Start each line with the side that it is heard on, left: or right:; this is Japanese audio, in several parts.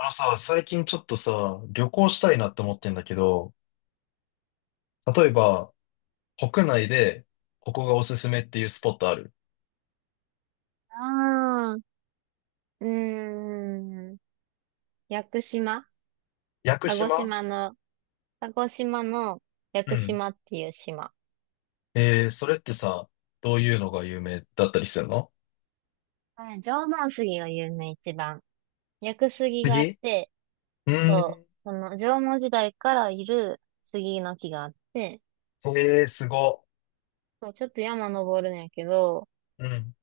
left: あのさ、最近ちょっとさ、旅行したいなって思ってんだけど、例
right: う
left: え
right: ん、
left: ば、国内で、ここがおすすめっていうスポットある？
right: ああ、うーん。屋久島。
left: 屋久
right: 鹿児
left: 島。
right: 島の、鹿児島の屋
left: う
right: 久
left: ん。
right: 島っていう島。
left: それってさ、どういうのが有名だったりするの？
right: はい、縄文杉が有名、一番。屋久杉があっ
left: 杉。
right: て、
left: うー
right: そ
left: ん。
right: う、その縄文時代からいる杉の木があって、
left: えー、すご。
right: そう、ちょっと山登るんやけど、
left: うん。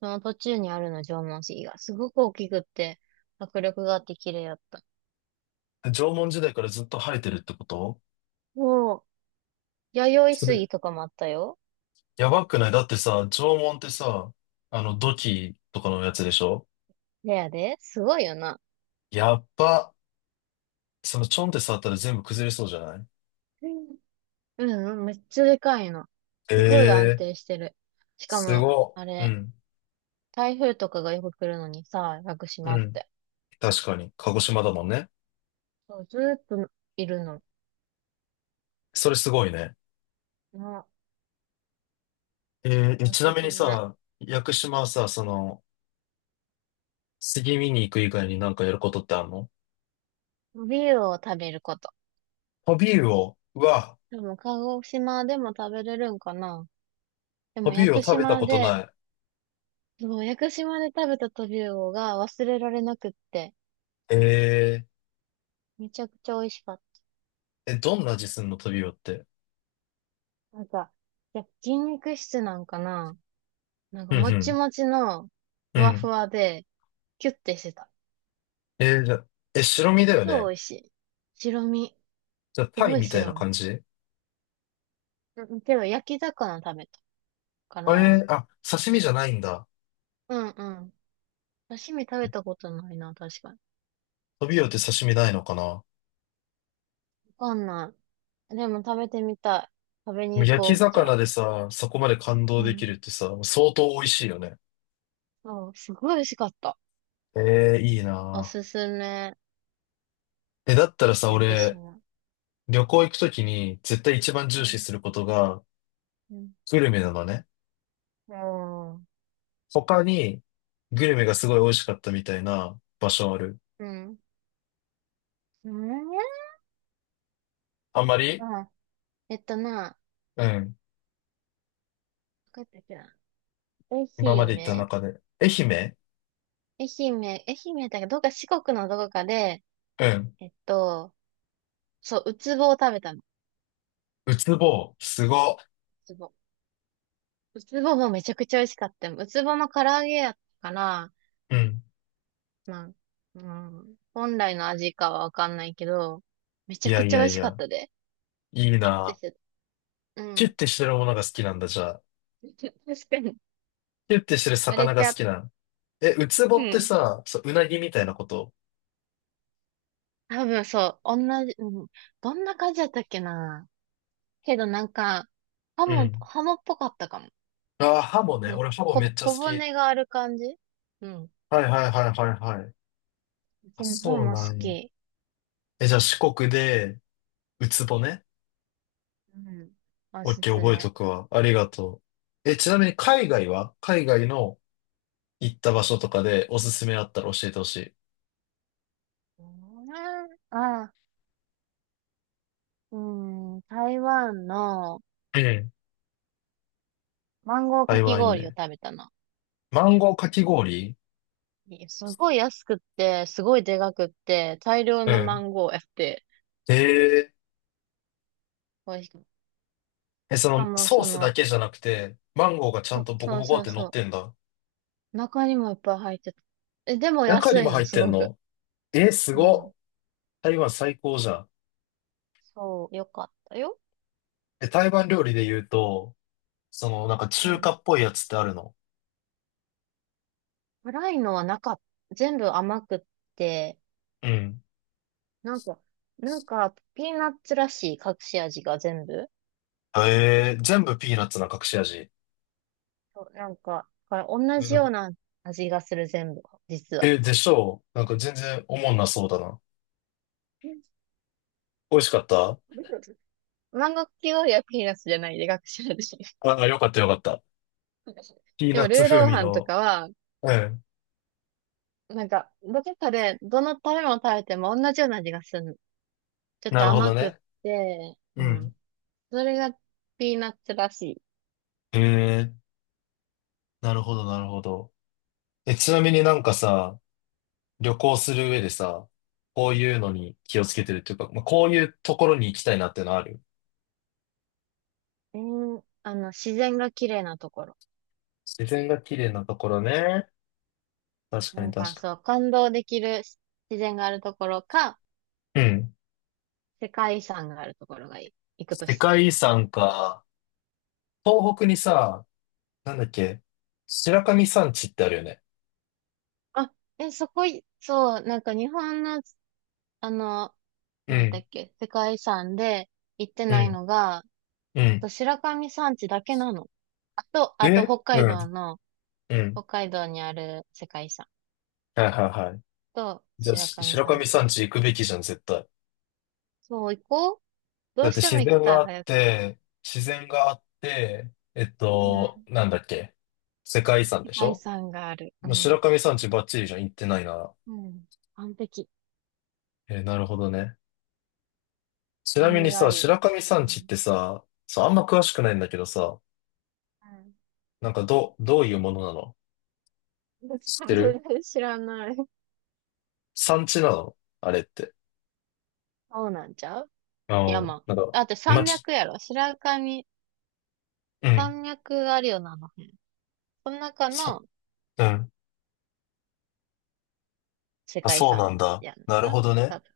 right: その途中にあるの縄文杉がすごく大きくって、迫力があって綺麗やった。
left: 縄文時代からずっと生えてるってこと？
right: おう、弥生
left: それ、
right: 杉とかもあったよ。
left: やばくない？だってさ、縄文ってさ、土器とかのやつでしょ？
right: レアで、すごいよな。
left: やっば。ちょんって触ったら全部崩れそうじゃない？
right: うんうん、めっちゃでかいの。すごい安
left: えー。
right: 定してる。しか
left: す
right: も、
left: ご
right: あ
left: い。う
right: れ、
left: ん。
right: 台風とかがよく来るのにさ、屋久
left: う
right: 島っ
left: ん。
right: て。
left: 確かに。鹿児島だもんね。
right: そう、ずーっといるの。
left: それすごいね。
right: な、お
left: ち
right: す
left: なみ
right: す
left: に
right: め。
left: さ、屋久島はさ、杉見に行く以外になんかやることってあるの？
right: ビールを食べること。
left: トビウオ。うわ、
right: でも、鹿児島でも食べれるんかな？で
left: ト
right: も、
left: ビ
right: 屋
left: ウオ
right: 久
left: 食べた
right: 島
left: こと
right: で、
left: ない。
right: そう、屋久島で食べたトビウオが忘れられなくって、
left: え
right: めちゃくちゃ美味しかっ
left: え、どんな味すんのトビウオって？
right: た。なんか、いや、筋肉質なんかな？なん
left: う
right: か、
left: んう
right: もち
left: ん。
right: もちの、
left: う
right: ふわふ
left: ん。
right: わで、キュッてしてた。
left: じゃあ、え、白身だよ
right: 超
left: ね。
right: 美味しい。白身。
left: じゃあ、
right: す
left: タ
right: ご
left: イ
right: い
left: みたい
right: 白
left: な
right: 身。
left: 感じ？
right: うん、けど焼き魚食べたから、
left: あ、刺身じゃないんだ。
right: うんうん。刺身食べたことないな、確かに。
left: トビウオって刺身ないのかな？
right: わかんない。でも食べてみたい。食べ
left: でも
right: に行
left: 焼き
right: こう、じゃ
left: 魚
right: あ。
left: でさ、そこまで感動
right: う
left: できる
right: ん。
left: ってさ、相当美味しいよね。
right: そう、すごい美味しかった。
left: ええいい
right: お
left: な
right: すすめ。
left: ぁ。え、だったらさ、
right: 屋久
left: 俺、
right: 島。
left: 旅行行くときに絶対一番
right: う
left: 重視
right: ん。
left: することが
right: うん。
left: グルメなのね。
right: おー、
left: 他にグルメがすごい美味しかったみたいな場所ある？
right: うん。うん、
left: あんまり。
right: あ、えっとな、
left: うん。
right: どこやったっけな。愛
left: 今まで行った
right: 媛
left: 中で。愛媛？
right: 愛媛だけど、どっか四国のどこかで、
left: うん。
right: えっと、そう、ウツボを食べた、
left: うつぼう。すご。
right: つぼ。うつぼもめちゃくちゃ美味しかったよ。うつぼの唐揚げやったから、
left: うん。
right: まあ、うん、本来の味かはわかんないけど、めち
left: い
right: ゃ
left: や
right: く
left: い
right: ちゃ美
left: やい
right: 味しかっ
left: や。
right: たで。
left: いい
right: キュッて
left: な
right: し
left: ぁ。
right: てた。う
left: キュッ
right: ん。
left: てしてるものが好きなんだ、じゃあ。
right: 確かに。
left: キュッてしてる
right: あれ
left: 魚が
right: ち
left: 好
right: ゃう。
left: きなの？え、うつぼ
right: う
left: って
right: ん。
left: さ、そう、うなぎみたいなこと？
right: 多分そう。同じ、うん。どんな感じだったっけな。けどなんか、ハ
left: う
right: モ、
left: ん。
right: ハモっぽかったかも。
left: ああ、ハモね。
right: うん。
left: 俺ハモめっちゃ好
right: 小
left: き。
right: 骨がある感じ。うん。
left: はいはいはいはいはい。
right: う
left: あ、
right: ちの方
left: そう
right: も
left: な
right: 好
left: んや。
right: き。
left: え、じゃあ四国で、ウツボね。
right: うん。お
left: オッ
right: す
left: ケー、
right: す
left: 覚えと
right: め。
left: くわ。ありがとう。え、ちなみに海外は海外の行った場所とかでおすすめあったら教えてほしい。
right: うん、ああ。うん、台湾の
left: ええ。
right: マンゴーか
left: 台
right: き
left: 湾いい
right: 氷を
left: ね。
right: 食べたの。
left: マンゴーかき氷？
right: すごい安くって、すごいでかくって、大量
left: う
right: のマ
left: ん。
right: ンゴーやって、
left: ええ
right: 美味しく。し
left: え、そ
right: か
left: の
right: も、
left: ソー
right: そ
left: スだ
right: の、
left: けじゃなくて、マンゴーがちゃ
right: そ
left: ん
right: う
left: とボコ
right: そう
left: ボコっ
right: そう
left: て乗っ
right: そ
left: てんだ。
right: う、中にもいっぱい入ってた。え、でも
left: 中
right: 安
left: にも
right: い
left: 入
right: の、
left: っ
right: す
left: てん
right: ごく。
left: の？えー、す
right: う
left: ごっ。
right: ん。
left: 台湾最高じゃん。
right: そう、よかったよ。
left: え、台湾料理で言うと、なんか
right: う
left: 中華
right: ん。
left: っぽいやつってあるの？
right: 辛いのはなかった。全部甘くって、
left: うん。
right: なんか、なんか、ピーナッツらしい隠し味が全部。
left: えー、全部ピーナッツな隠し味。
right: そう、なんか、だから同
left: う
right: じよ
left: ん、
right: うな味がする、全部、実は。
left: え、でしょう？なんか全然おもんなそうだな。美味しかった？
right: 万国企業医はピーナスじゃないで、学者でしょ？
left: あ、あよかったよかった。ピー
right: で
left: ナッ
right: も、ル
left: ツ
right: ー
left: 風
right: ロー
left: 味
right: ハンと
left: の。
right: かは、
left: うん。
right: なんか、どこかで、どの食べ物食べても同じような味がするの。ちょっ
left: な
right: と
left: るほ
right: 甘
left: ど
right: くっ
left: ね。
right: て、
left: う
right: うん。
left: ん。
right: それがピーナッツらしい。
left: えー、なるほどなるほど。え、ちなみになんかさ、旅行する上でさ、こういうのに気をつけてるっていうか、まあ、こういうところに行きたいなってのある？
right: あの、自然が綺麗なところ。
left: 自然が綺麗なところね。確
right: な
left: かに
right: ん
left: 確
right: か、
left: か
right: そう、感動できる自然があるところか、
left: に。うん。
right: 世界遺産があるところがいい。行くと
left: 世
right: したら。
left: 界遺産か。東北にさ、なんだっけ、白神山地ってあるよね。
right: あ、え、そこい、そう、なんか日本の、あの、
left: う
right: なんだっ
left: ん、
right: け、世界遺産で行って
left: う
right: ない
left: ん、
right: のが、
left: うん。
right: と白神山地だけなの。あと
left: え
right: 北
left: う
right: 海
left: ん、
right: 道の、
left: う
right: 北
left: ん。
right: 海道にある世界遺産
left: はいはいはい。
right: と
left: じゃあ、
right: 白
left: し
right: 神
left: 白
right: 山
left: 神
right: 地だ
left: 山
right: け。
left: 地行くべきじゃん、絶対。
right: そう、行こう。ど
left: だっ
right: うし
left: て
right: ても
left: 自
right: 行き
left: 然
right: た
left: が
right: い、
left: あっ
right: 早く。
left: て、自然があって、
right: うん。
left: なんだっけ、世界遺産
right: 世
left: でし
right: 界遺
left: ょ？
right: 産がある。う
left: もう
right: ん。
left: 白神山地バッチリじゃん、行ってないなら。
right: うん。完璧。
left: えーなるほどね。ちなみ
right: 何
left: に
right: が
left: さ、
right: いい。
left: 白神山
right: う
left: 地っ
right: ん。
left: てさ、そう、あんま詳しくないんだけどさ、
right: う
left: なんかどういうものなの？
right: ん。どっち
left: 知っ
right: か
left: てる？
right: 全然知らない。
left: 山地なのあれって。
right: そうなんちゃう、山。
left: なん
right: だ
left: か、
right: って
left: ま
right: 山
left: あ、
right: 脈やろ。白神、
left: うん。
right: 山脈があるよな、あの辺。その中
left: さ、
right: の
left: うん。
right: 世
left: あ、
right: 界遺
left: そう
right: 産
left: なんだ。
right: やん
left: なるほ
right: な。
left: どね。
right: 多分。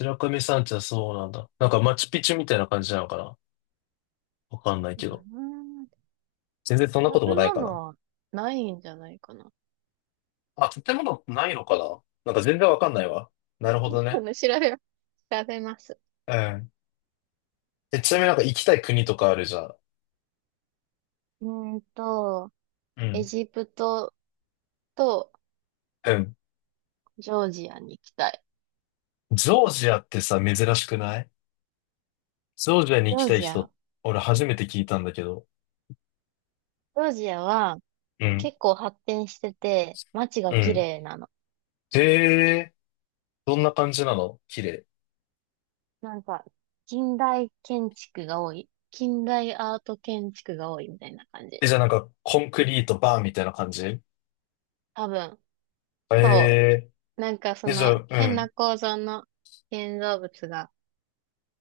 left: 白神山地はそうなんだ。なんかマチュピチュみたいな感じなのかな？わかんない
right: うー
left: けど。
right: ん、
left: 全然そんなこ
right: 食
left: とも
right: べ
left: ないか
right: 物
left: な。
right: はないんじゃないかな。
left: あ、建物ないのかな？なんか全然わかんないわ。なるほど
right: 調
left: ね。
right: べ調べます。
left: うん。え、ちなみになんか行きたい国とかあるじゃん。
right: うーんと、
left: う
right: エ
left: ん。
right: ジプトと
left: うん。
right: ジョージアに行きたい。
left: ジョージアってさ、珍しくない？ジョージアに
right: ジ
left: 行き
right: ョー
left: たい
right: ジア、
left: 人、俺初めて聞いたんだけど。
right: ジョージアは
left: うん。
right: 結構発展してて、街が
left: う
right: 綺
left: ん。
right: 麗なの。
left: へえ、どんな感じなの？綺麗？
right: なんか、近代建築が多い。近代アート建築が多いみたいな感じ。
left: え、じゃあなんか、コンクリートバーみたいな感じ？
right: 多分。
left: え
right: そ
left: え
right: う。なんかそ
left: ー、え、じゃ
right: の
left: あ、う
right: 変な
left: ん。
right: 構造の建造物が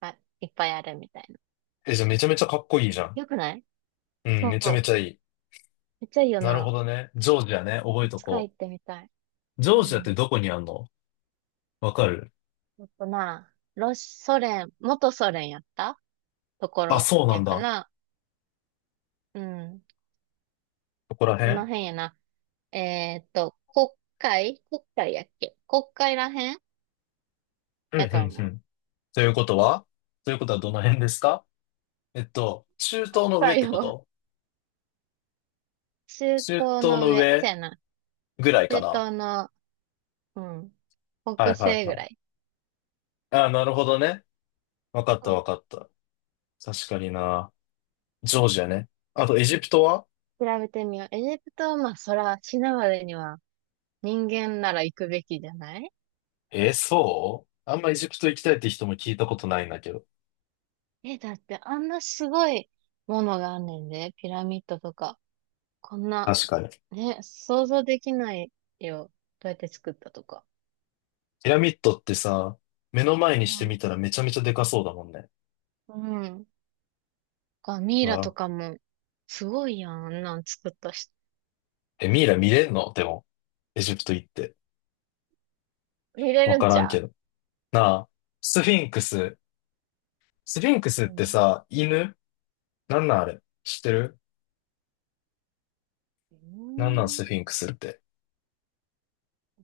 right: あいっぱいあるみたいな。
left: え、じゃあめちゃめちゃかっこいいじゃん。
right: よくない？
left: うん、
right: そ
left: めちゃめ
right: う。
left: ちゃいい。
right: めっちゃいいよ
left: なるほ
right: な。
left: どね。ジョージアね、覚え
right: い
left: と
right: つか
left: こ
right: 行ってみたい。
left: う。ジョ
right: う
left: ージアって
right: ん。
left: どこにあんの？わかる？
right: あとな、ロシ、ソ連、元ソ連やったとこ
left: あ、
right: ろ
left: そうな
right: や
left: ん
right: か
left: だ。
right: ら、うん。
left: ここら
right: この
left: 辺？
right: 辺やな。えーっと、国国会やっけ、国会らへん
left: うん、う
right: やと
left: ん、う
right: 思う。
left: ん。ということはということはどの辺ですか？中
right: 国
left: 東の上っ
right: 会
left: てこ
right: を
left: と？
right: 中
left: 中
right: 東
left: 東
right: の
left: の
right: 上。そ
left: 上
right: やな。
left: ぐらいか
right: 中
left: な。
right: 東の、うん。
left: は
right: 北
left: いは
right: 西
left: いは
right: ぐ
left: い。
right: らい。
left: あ、なるほどね。わかったわかった。確かにな。ジョージアね。あと、エジプトは？
right: 調べてみよう。エジプトはまあ、そら、死ぬまでには、人間なら行くべきじゃない？
left: そうあんまエジプト行きたいって人も聞いたことないんだけど。
right: え、だってあんなすごいものがあんねんで、ピラミッドとか。こんな、
left: 確かに。
right: ね、想像できないよ。どうやって作ったとか。
left: ピラミッドってさ、目の前
right: う
left: にしてみ
right: ん。
left: たらめちゃめちゃでかそうだもんね。
right: うん。あ、ミ
left: う
right: イラと
left: わ。
right: かも、すごいやん、あんなん作ったし。
left: え、ミイラ見れんの？でも、エジプト行って。
right: 見れ
left: わ
right: るん
left: か
right: じ
left: らん
right: ゃ
left: け
right: ん。
left: ど。なあ、スフィンクス。スフィンクスっ
right: う
left: て
right: ん。
left: さ、犬？なんなんあれ知ってる？
right: うー
left: なんなんス
right: ん。わ
left: フィンクスって？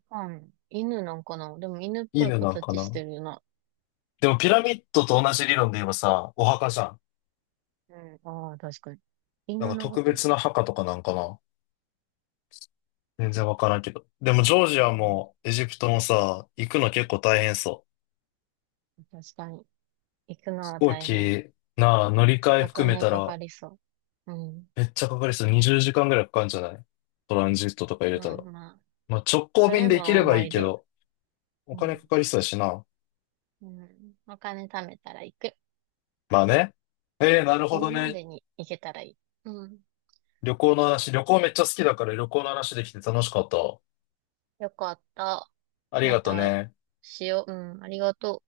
right: かんない。犬なんかな？でも犬っぽい
left: 犬なんか
right: 形
left: な？
right: してるな。
left: でもピラミッドと同じ理論で言えばさ、お墓じゃん。
right: うん。ああ、確かに。
left: なん
right: 犬
left: か
right: の白
left: 特
right: 衣。
left: 別な墓とかなんかな？全然わからんけど。でも、ジョージア
right: うん、
left: もエジプトもさ、行くの結構大変そう。
right: 確かに。行くの
left: 飛
right: は
left: 行
right: 大変。
left: 機、なあ、乗り換え
right: お
left: 含め
right: 金
left: た
right: か
left: ら、
right: かりそう。うん。
left: めっちゃかかりそう。20時間ぐらいかかるんじゃない？トランジットとか入れた
right: まあ
left: ら。
right: まあ。
left: まあ、直行
right: そ
left: 便
right: れ
left: で行け
right: も
left: れば
right: 思
left: いい
right: い
left: け
right: 出。
left: ど、お
right: う
left: 金
right: ん。
left: かかりそうやしな。
right: うん。お金貯めたら行く。
left: まあね。ええ、なる
right: 死
left: ほど
right: ぬま
left: ね。
right: でに行けたらいい。うん。
left: 旅行の話、旅行めっちゃ好きだから旅行の話できて楽しかったわ。
right: よかった。
left: あり
right: ま
left: がと
right: た
left: ね。
right: しよう。うん。ありがとう。